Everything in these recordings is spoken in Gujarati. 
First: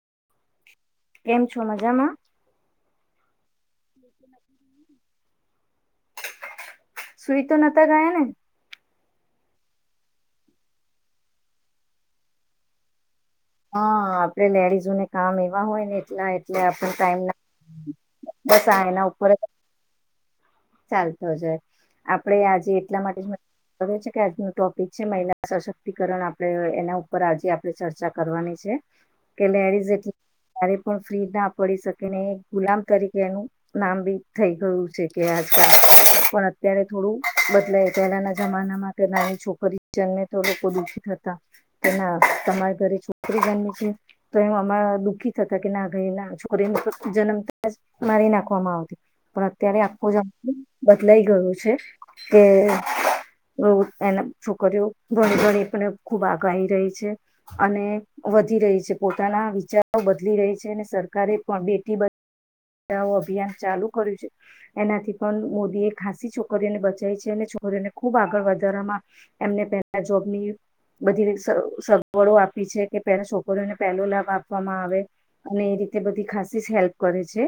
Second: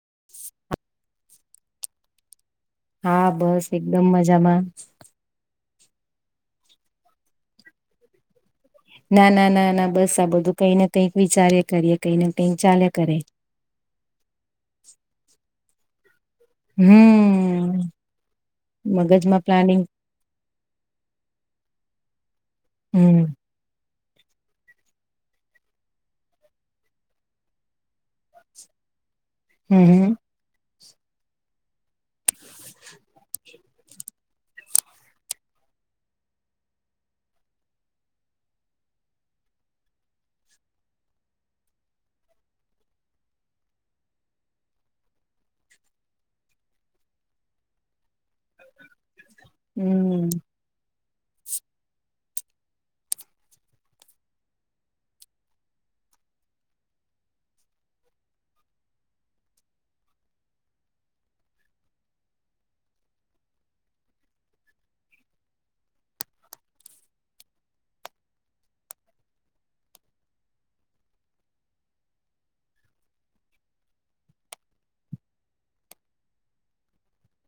[inaudible] કેમ છો મજામાં? હા બસ એકદમ મજામાં સુઈ તો નતા ગયાને? ના ના ના ના બસ આ બધું કઈ ને કઈક વિચાર કરીએ કઈ ને કઈક ચાલે કરે. હહ આપણે લેડીઝોને કામ એવા હોય ને એટલા એટલે આપને ટાઈમ ના હમ બસ આ એના ઉપર જ મગજમાં પ્લાનિંગ ચાલતો જ હોય આપ આપણેે આજે એટલા માટે હમ જ છે કે આજનું ટોપિક છે મહિલા સશક્તિકરણ આપણે એના ઉપર આજે આપણે ચર્ચા કરવાની છે. કે લેડીઝ હમ એટલી [inaudible] પણ ફ્રી ના પડી શક કે ને ગુલામ તરીકે એનું નામ બી થઈ ગયું છે. કે આ ચા પણ અત્યારે થોડું બદલાય પહેલાના જમાનામાં કે નાની છોકરી જન્મે તો લોકો દુઃખી થતા કે ના તમારા ઘરે છોકરી જન્મે છી તો એ અ દુઃખી થતા કે ના ઘ ના છોકરી ન જન્મતા જ મારી નાખવામાં આવતી. પણ અત્યારે હમ પૂજા [inaudible] બદલાઈ ગયો છે કે એના છોકરીઓ ઘણી ગણી પણ ખૂબ આગાહી રહી છે. અને વધી રહી છે પોતાના વિચારો બદલી રહી છે ને સરકારે પણ બેટી બચ ચાવો અભિયાન ચાલુ કર્યું છે. એનાથી પણ મોદી એ ખાસી છોકરીઓને બચાઈ છે. અને છોકરીઓને ખુબ આગળ વધારવામાં એમને પહેલા જોબની બધી સગવડો આપી છે. કે પહેલા છોકરીઓને પહેલો લાભ આપવામાં આવે અને એ રીતે બધી ખાસી હેલ્પ કરે છે.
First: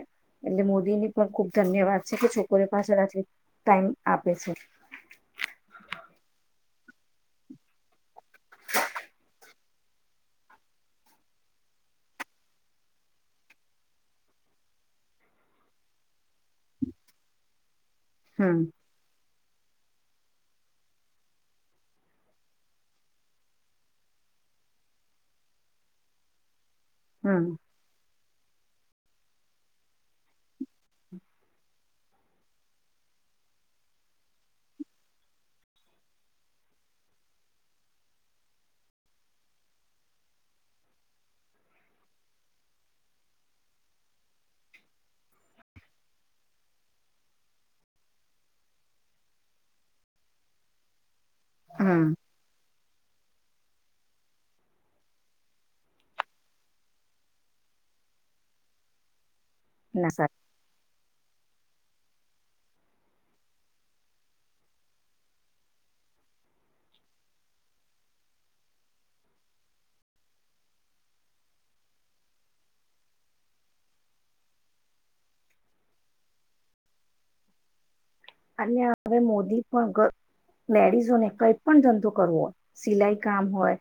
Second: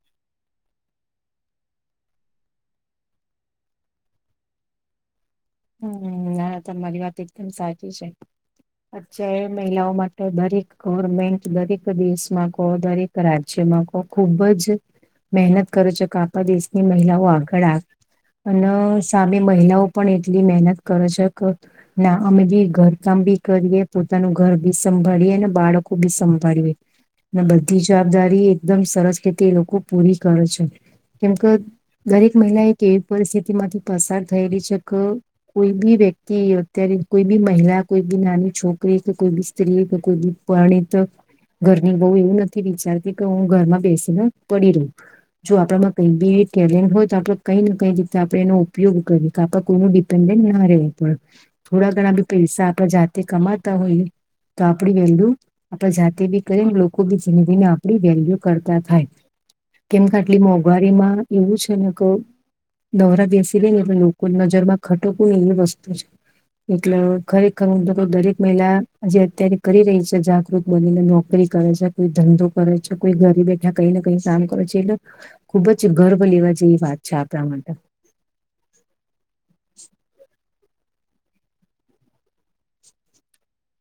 એટલે મોદીની પણ ખુબ ધન્યવાદ છે કે છોકરીઓ પાછળ આટલી ટાઈમ આપે છે. હમ ના તમારી વાત એકદમ સાચી છે. અત્યારે મહિલાઓ માટે દરેક ગવર્મેન્ટ દરેક દેશમાં કો દરેક રાજ્યમાં કો ખુબ જ મહેનત કર છે કા દેશની મહિલાઓ આગળ આવે હમ અને સા ની મહિલાઓ પણ એટ એટલી મહેનત કરે છે. ક ના અમે બી ઘરકામ બી કરીએ, પોતાનું ઘર બી સંભાળીએ, ને બાળકો બી સંભાળીએ ને હમ બધી જવાબદારી એકદમ સરસ રીતે એ લોકો પૂરી કર છે. કેમક દરેક મહિલા એક એવી પરિસ્થિતિમાંથી પસાર થયેલી છે ક કોઈ બી વ્યક્તિ અત્યારે કોઈ બી મહિલા કોઈ બી નાની છોકરી કે કોઈ બી સ્ત્રી કે કોઈ બી પરણિત ઘરની વહુ એવું નથી વિચારતી કે હું ઘરમાં બેસીને પડી રહું. જો આપણામાં કઈ બી ટેલેન્ટ હોય તો આપડે કઈ ને કઈ રીતે આપણે એનો ઉપયોગ કરીએ કે આપ કોઈ [unintelligible] થોડા હમ ઘણા ભી પૈસા આપ જા તે કમાતા હોય તો આપણી વેલ્યુ આપણે જાતે બી કરી લોકો બી ધીમે ધીમે આપણી વેલ્યુ કરતા થાય. કેમ ના કે સા આટલી મોંઘવારીમાં એવું છે ને દોરા બીસી લે ને એ લોકોકુલ નજર બા ખટોકું એવી વસ્તુ છે એટલે ખરેખર મુ તો દરેક મહિલા જેજ અત્યારે કરી રહી છે જાગૃત બનીને નોકરી કરે છે કોઈ ધંધો કરે છે કોઈ ઘરે બેઠા કઈ ને કઈ કામ કરે છે એટલે ખુબ જ ગર્વ લેવા જેવી વાત છે આપણા માટે. અને હવે મોદી દી પણ લેડીઝોને કઈ પણ ધંધો કરવો હોય સિલાઈ કામ હોય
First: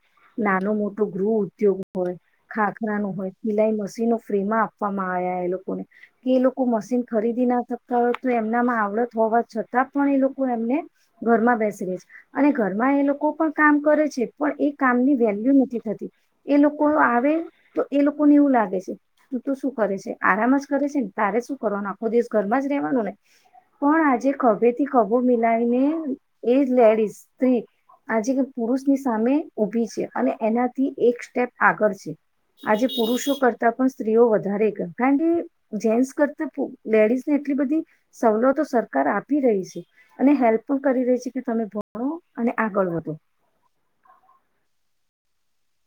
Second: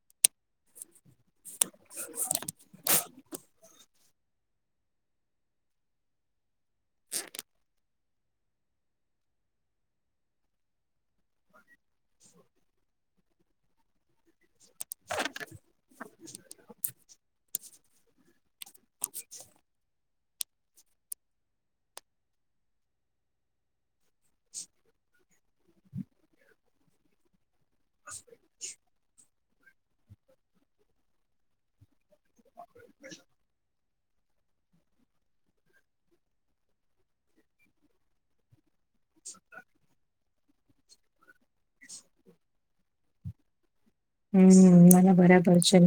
નાનું મોટું ગૃુહ ઉગ હોય ખાખરા નું હોય સિલાઈ મશીન ફ્રી માં આપવામાં આવ્યા એ લોકોને કે લોકો કો મશન ખરીદી ના થ તો તું એમના માં આવડત હોવા છતાં પણ એ લોકો એમને ઘરમાં બેસી રહેે છે અને ઘરમાં એ લોકો પણ કામ કરે છે પણ એ કામની વેલ્યુ નથી થતી એ લોકો આવે તો એ લોકોને એવું લાગે છે તું તો શું કરે છે આરામ જ કરે છે ને તારે શું કરવાનું આખો દેશ ઘરમાં જ રહેેવાનો ને પણ આજે ખભેથી ખભો મિલાવીને એ લેડીઝ સ્ત્રી આજે પુરુષની સામે ઉભી છે અને એનાથી એક સ્ટેપ આગળ છે. આજે પુરુષો કરતા સ્ત્રીઓ વધ કારણ કે જેસ કરતા લેડીઝને એટલી બધી સવલતો સરકાર ી રહી છે અને હેલ્પ કરી રહી છે. કે તમે ભણો અને આગળ વધો. હમ મને બરાબર છે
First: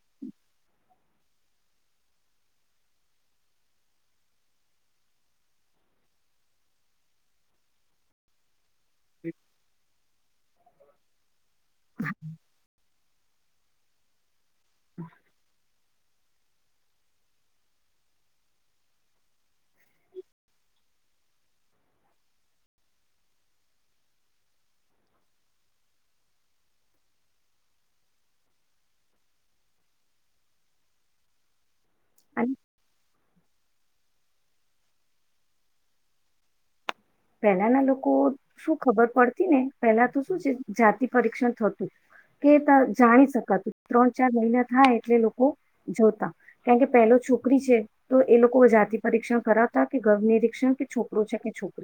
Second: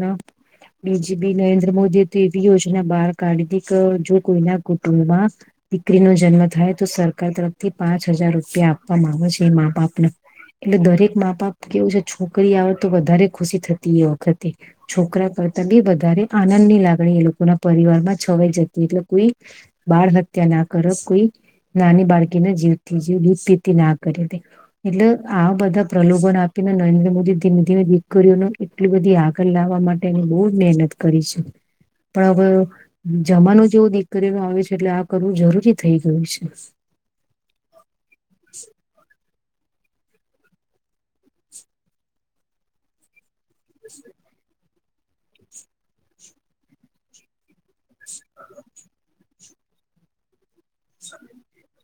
બીજી બી નરેન્દ્ર મોદીએ તો એવી યોજના બહાર કાઢી હતીી કે જો કોઈના કુટુંબમાં દીકરી નો જન્મ થાય તો સરકાર તરફથી પાંચ હજાર રૂપિયા અમા છે મા બાપનું એટલે દરેક મા બાપ કેવું છે છોકરી આવે વધારે ખુશી થતી એ વખત. છોકરા કરતા બી વધારે આનંદ ની લાગણી એ લોકો ના પરિવાર માં છવાઈ જતી એટલે કોઈ બાળ હત્યા ના કર કોઈ નાની બાળકીને જીવથી દીીતી ના કરીે એટલે આ બધા પ્રલોભન આપીને નરેન્દ્ર મોદી ધીમે ધીમે દીકરીઓ ન એટલી બધી આગળ લાવવા માટે બહુ જ મહેનત કરીશું. પણ હવે અને જમાનું જ જેવ દીકરીમાં આવે છે એટલે આ કરવું જરૂરી થઈ ગયું છે. પેલાના લોકો શું ખબર પડતી ને પહેલા તો શું છે જાતિ પરીક્ષણ થતું કે જાણી શક ત્રણ ચાર મહિના હા એટલે લોકો જોતા કારણ કે પેલો છોકરી છે તો એ લોકો જાતી પરીક્ષા કરા ત કે ઘર્ નિરીક્ષણ છોકરો છે છોક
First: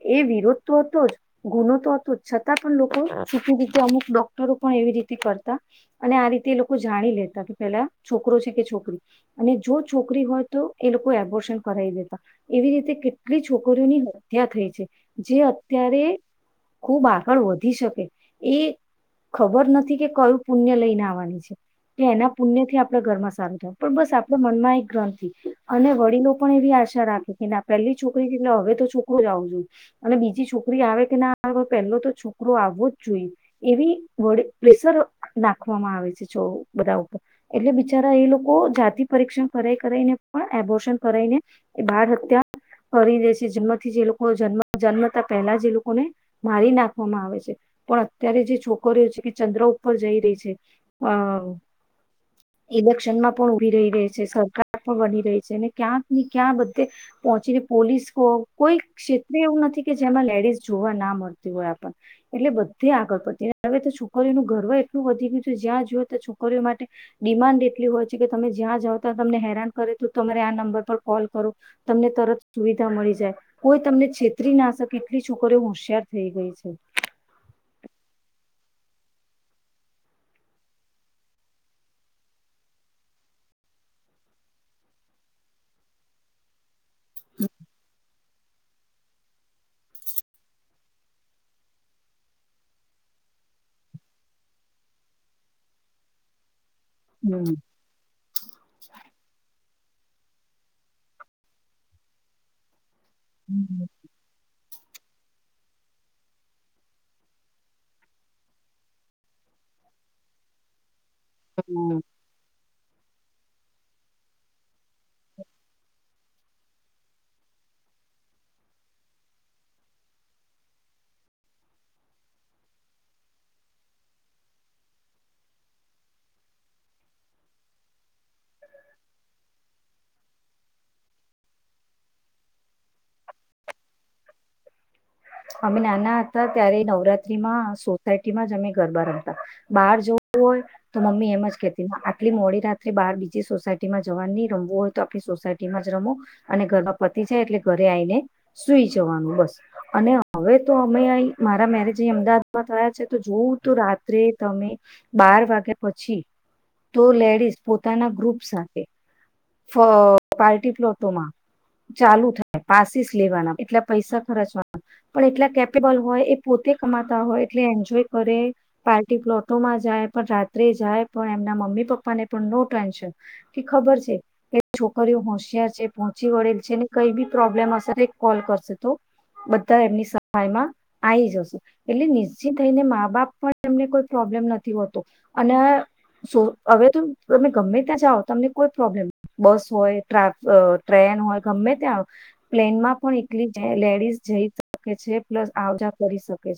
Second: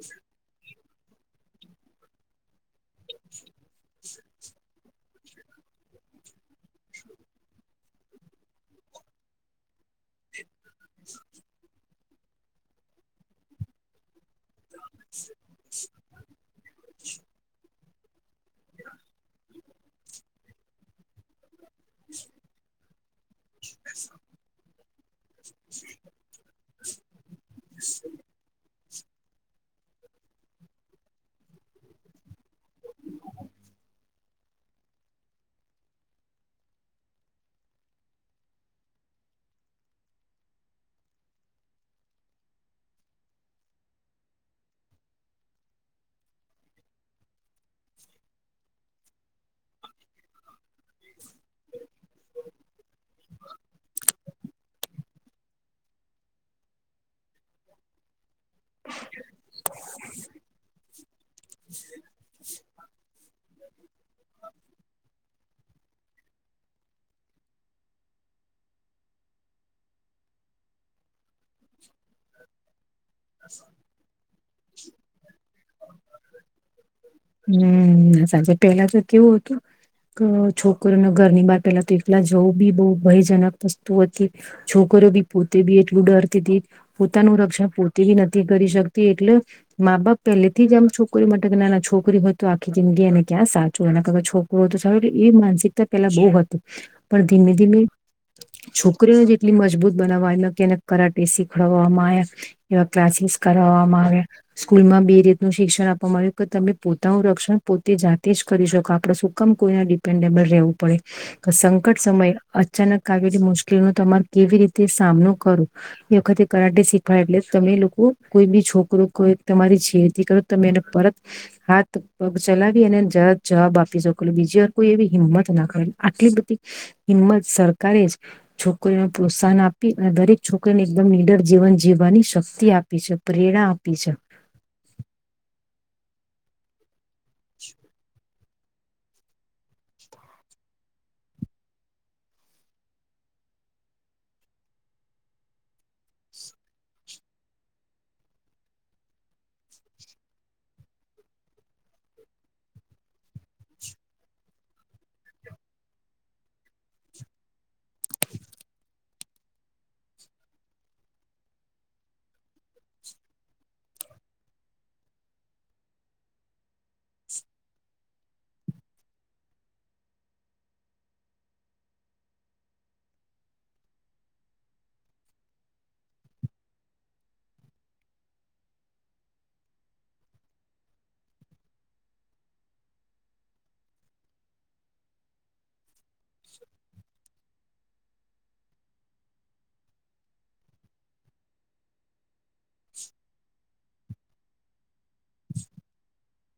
એ વીરો હતો જ ગુનો તો હતો જ છતાં પણ લોકો છૂટું ખૂટું અમુક ડોક્ટરો પણ એવી રીતે કરતા અને આ રીતે એ લોકો જાણી લેતા કે પેલા છોકરો છે કે છોકરી અને જો છોકરી હોય તો એ લોકો એબોર્શન કરાવી લેતા એવી રીતે કેટલી છોકરીઓની હોય થઈ છે જે અત્યારે ખુબ આગળ વધી શકે એ ખબર નથી કે કયું પુણ્ય લઈને આવવાની છે કે એના પુણ્યથી આપણે ઘરમાં સારું થય પણ બસ આપણે મનમાં એક ગ્રંથિથી અને વડીલો પણ એવી આશા રાખે કે ના પહેલી છોકરી એટલે હવે તો છોકરી અને બીજી છોકરી આવે કે ના આવે પહેલો તો છોકરો આવવો જ જોઈએ એવી વડ પ્રેશર નાખવામાં આવે છે બધા ઉપર એટલે બિચારા એ લોકો જાતિ પરીક્ષણ કરાય કરાઈને પણ એબોર્શન કરાઈને એ બાળ હત્યા કરી દે છે જેમ જે જન્મતા પહેલા જ એ લોકોને મારી નાખવામાં આવે છે પણ અત્યારે જે છોકરીઓ છે કે ચંદ્ર ઉપર જઈ રહી છે અ ઇલેક્શનમાં પણ ઉભી રહી રહી છે સરકાર પણ બની રહી છે અને ક્યાંક ને ક્યાં બધે પહોંચીને પોલીસ કોઈ ક્ષેત્રે એવું નથી કે જેમાં લેડીસ જોવા ના મળતી હોય આપ એટલે બધી આગળ પ ત હવે તો છોકરીઓનુંું ગર્વ એટલું વધી ગયું છે જ્યાં જોય તો છોક માટે ડિમાન્ડ એટલી હોય છે કે તમે જ્યાં જઓ ત તમને હેરાન કરે તો તમારે આ નંબર પર કોલ કરો તમને તરત સુવિધા મળી જાય કોઈ તમને છે કત્રી નાશક એટલી છોકરીઓ હોશિયાર થઇ ગઈ છે હમ સાચે પહેલા તો કેવું હતું છોકરોના ઘરની બહાર પેલા તો એકલા જવું બી બહ ભયજનક વસ્તુ હતી છોકરો બી પોતે બી એટલું ડરતી હતી પોતાનું રક્ષણ પૂરતી નથી કરી શકતી એટલે મા બાપ પહેલેથી જ આમ છોકરી માટે નાના છોકરી છોકરી હોય તો આખી જિંદગી એને ક્યાં સાચું એને ક છોકરું હો તો સારું એવી માનસિકતા પેલા બહુ હતી પણ ધીમે હમ ધીમે છોકરીઓને જેટલી મજબૂત બનાવવા એલે કેને કરાટે શીખડવામાં આવ્યા એવા ક્લાસીસ કરવામાં આવે સ્કૂલમાં બે રીતનું શિક્ષણવાવામાં આવ્યું કે તમને પોતાનું રક્ષણ પોતે જાતે જ કરી શકો આપડ સુકમ કોઈને ડિપેન્ડેબલ રહેવું પડે તો હમ સંકટ સમય અચાનક કાવલી મુશ્કેલી ન તમાર કેવી રીતે સામનો કરો એ વખતે કરાટે શીખવાડ એટલે તમે લોકો કોઈ બી છોકરો કોઈ તમારી છેડથી કરો તમે એને પરત હાથ પગ ચલાવી અને જ જવાબ આપી છેક બીજી વાર કોઈ એવી હિંમત ના કરેલી આટલી બધી હિંમત સરકારે જ છોકરીને પ્રોત્સાહન આપી અને દરેક છોકરીને એકદમ નિડર જીવન જીવવાની શક્તિ આપી છે પ્રેરણા આપી છે અમે નાના હતા ત્યારે નવરાત્ર માં સોતા ક જમે ગરબા રમતા બહાર જવું હોય તો મમ્મી એમ જ કતી આટલી મોડી રાત્રે બાર બીજી સોસાયટી માં જવાનું નહી રમવું હોય તો આપણી સોસાયટીમાં જ રમો અને ઘરમાં પતિ જાય એટલે ઘરે આવીઈને સુઈ જવાનું બસ અને હવે તો અમે અહી મારા મેરેજ અહી અમદાવાદમાં થયા છે તો જોવું તોું રાત્રે તમે બાર વાગ્યા પછી તો લેડીસ પોતાના ગ્રુપ સાથે પાર્ટી પ્લોટોમાં ચાલુ થાય પાસીસ લેવાના એટલા પૈસા ખર્ચવાના પણ એટલા કેપેબલ હોય એ પોતે કમાતા હોય એટલે એન્જોય કરે પાર્ટી પ્લોટોમાં જાય પણ રાત્રે જાય પણ એમના મમ્મી પપ્પાને પણ નો ટેન્શન કે ખબર છે કે છોકરીઓ હોશિયાર છે પહોંચી વળેલ છે ને કઈ બી પ્રોબ્લેમ હશે તો કોલ કરશે તો બ એમની સહાયમાં આવી જશે એટલે નિશ્ચિત થઈને મા બાપ પણ એમને કોઈ પ્રોબ્લેમ નથી હોતો અને હવે તો તમે ગમે ત્યાં જાઓ તમને કોઈ પ્રોબ્લેમ બસ હોય ટ્રા ટ્રેન હોય ગમે ત્યાં પ્લેનમાં પણ એટલી જ લેડીઝ જઈ તો છે પ્લસ આવજ કરી શકે છે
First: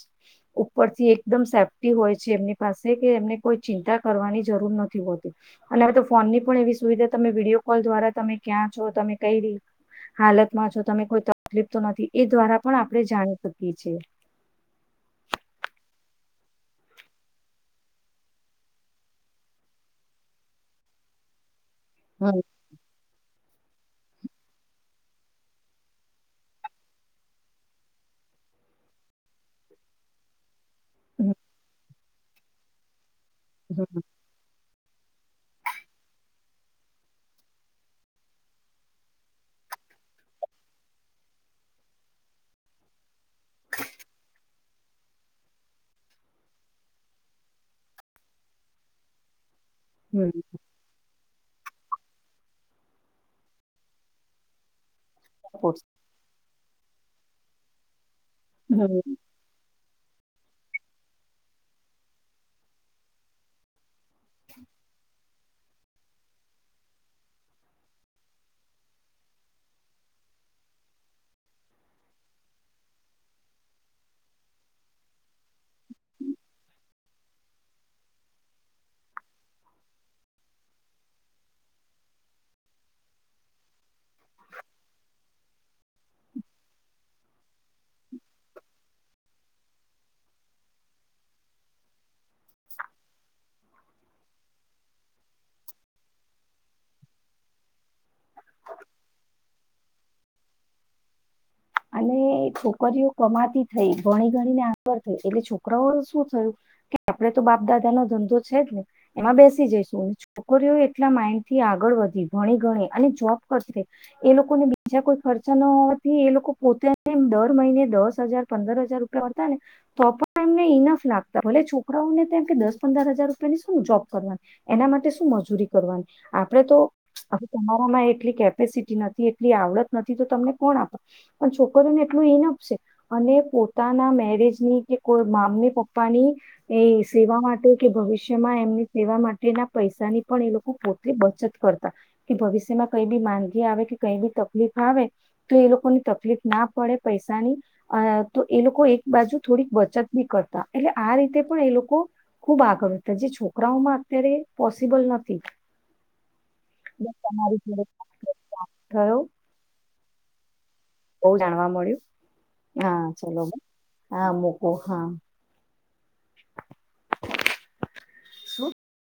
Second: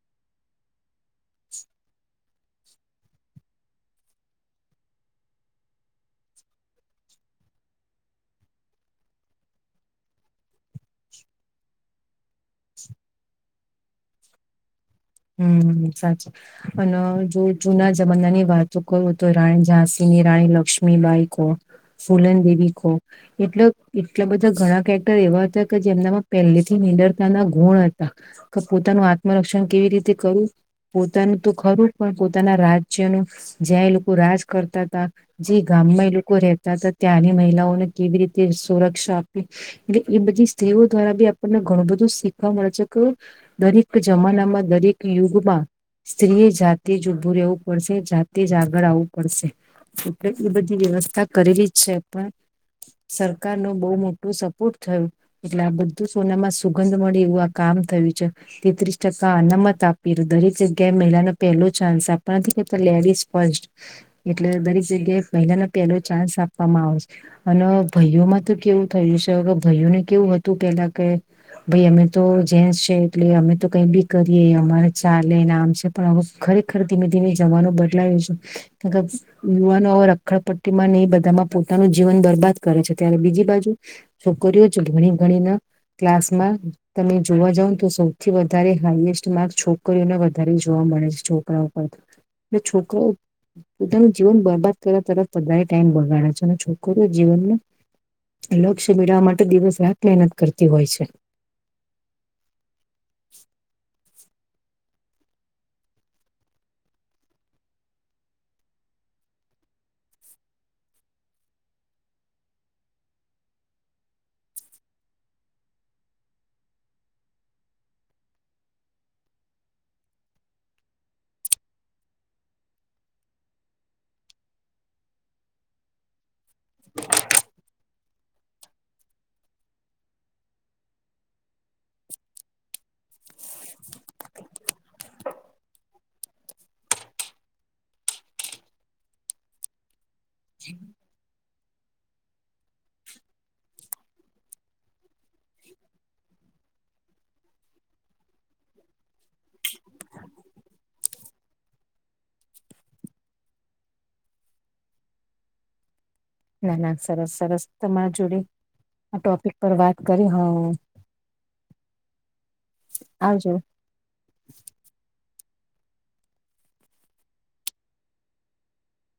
ઉપરથી એક એકદમ સેફ્ટી હોય છે એમની પાસે કે એમને કોઈ ચિંતા કરવાની જરૂર નથી હોતી અને હ તો ફોન ની પણ એવી સુવિધા તમે વિડીયો કોલ દ્વારા તમે ક્યાં છો તમે કઈ હાલત માં છો તમે કોઈ તકલીફ તો નથી એ દ્વારા આપણે જાણી બાકી છે હમ સાચી અને જો જુના જમાના ની વાતો કરું તો રાણી ઝંસીની રાણી લક્ષ્મીબાઈ કોણ ફૂલન હમ દેવી ક એટલે એટલા બધા ઘણા કેરેક્ટર એવા હતા કે જેમનામાં પહેલેથી નિડરતાના ગુણ હતા કે પોતાનું આત્મરક્ષણ કેવી રીતે તે કરું હમ પોતાનું તો ખરું પણ પોતાના રાજ્યનું જ્યાં એ લોકો રાજ કરતા જે ગામમાં એ લોકો રહેતા હતા ત્યાંની મહિલાઓને કેવી રીતે સુરક્ષા આપે એ બધી સ્ત્રીઓ દ્વારા બી આપણને ઘણું બધું શીખવા મળે છે કે દરેક જમાનામાં દરેક યુગમાં સ્ત્રીએ જાતે જ ઉભું રહેવું પડશે જાતે જ આગળ આવવું પડશે હમ એ બધી વ્યવસ્થા કર ર છે પણ સરકાર ન બહુ મોટો સપોર્ટ થયું એટલે આ બધું સોનામાં સુગંધ મળી એવું આ કામ થયું છે તેત્રીસ હમ ટકા નમત આપ પ દરેક જગ્યાએ મહિલાનો પહેલો ચાન્સ આપવા નથી કેતા લેરી સ્ ફસ્ટ એટલે દરેક જગ્યાએ મહિલાનો પહેલો ચાન્સ આપવામાં આવે છે અને ભાઈઓમાં તો કેવું થયું છે ભાઈઓને કેવું હતું પેલા કે ભાઈ અમે તો જેન્ટસ છે એટલે અમે તો કઈ બી કરીએ અમારે ચાલે ના આમ છે પણ હવે ખરેખર ધીમે ધીમે જવાનું બદલાય્યું છેું કે યુવાનો રખડપટ્ટી માં નહી બધામાં પોતાનું જીવન બરબાદ કરે છે ત્યારે બીજી બાજુ છોકરીઓ જ ઘણી ગણી ના ક્લાસમાં તમે જોવા જાવ ને તો સૌથી વધારે હાઈએસ્ટ માર્ક છોક છોકરીઓને વધારે જોવા મળે છે છોકરાઓ પર છોકરો પોતાનું જીવન બરબાદ કરવા તર વધારે ટાઈમ બગાડે છે અને છોકરો જીવનને લક્ષ્ય મેળવા માટે દિવસ રાત મહેનત કરતી હોય છે અને છોકરીઓ કમાતી થઈ ભણી ગણી ને આગળ થઈ એટલે છોકરાઓ શું થયું કે આપણે તો બાપ દાદા નો ધંધો છે જ ને એમાં બેસી જઈશું અને છોકરીઓ એટલા માઇન્ડ થી આગળ વધી ભણી ગણી અને જોબ કરતી એ લોકોને બીજા કોઈ ખર્ચા ન હોવાથી એ લોકો પોતે દર મહિને દસ હજાર પંદર હજાર રૂપિયા મળડતા ને તો પણ એમને ઈનફ લાગતા ભલે છોકરાઓને તેમમ કે દસ પંદર હજાર રૂપિયાની શું જોબ કરવાની એના માટે શું મજૂરી કરવાની આપડે તો હ તમારામાં એટલી કેપેસિટી નથી એટલી આવડત નથી તો તમને કોણ આપ પણ છોકરીઓને એટલું ઇનપ છે અને પોતાના મેરેજની કે કોઈ મામ્મી પપ્પા ની એ સેવા માટે કે ભવિષ્યમાં એમની સેવા માટેના પૈસાની પણ એ લોકો પોતેલી બચત કરતા કે ભવિષ્યમાં કઈ બી માંદગી આવે કે કઈ બી તકલીફ આવે તો એ લોકોની તકલીફ ના પડે પૈસાની અ તો એ લોકો એક બાજુ થોડીક બચત બી કરતા એટલે આ રીતે પણ એ લોકો ખૂબ આગળ વધતા જે છોકરાઓમાં અત્યારે પોસિબલ નથી ના ના બસ સરસ તમારી સરસ જોડે વાત તમારા જોડે કરીને આનંદ આ ટોપિક પર વાત કરી હ બહ જાણવા મળ્યું હા ચલો આવજો હા મોકો હા [unintelligible]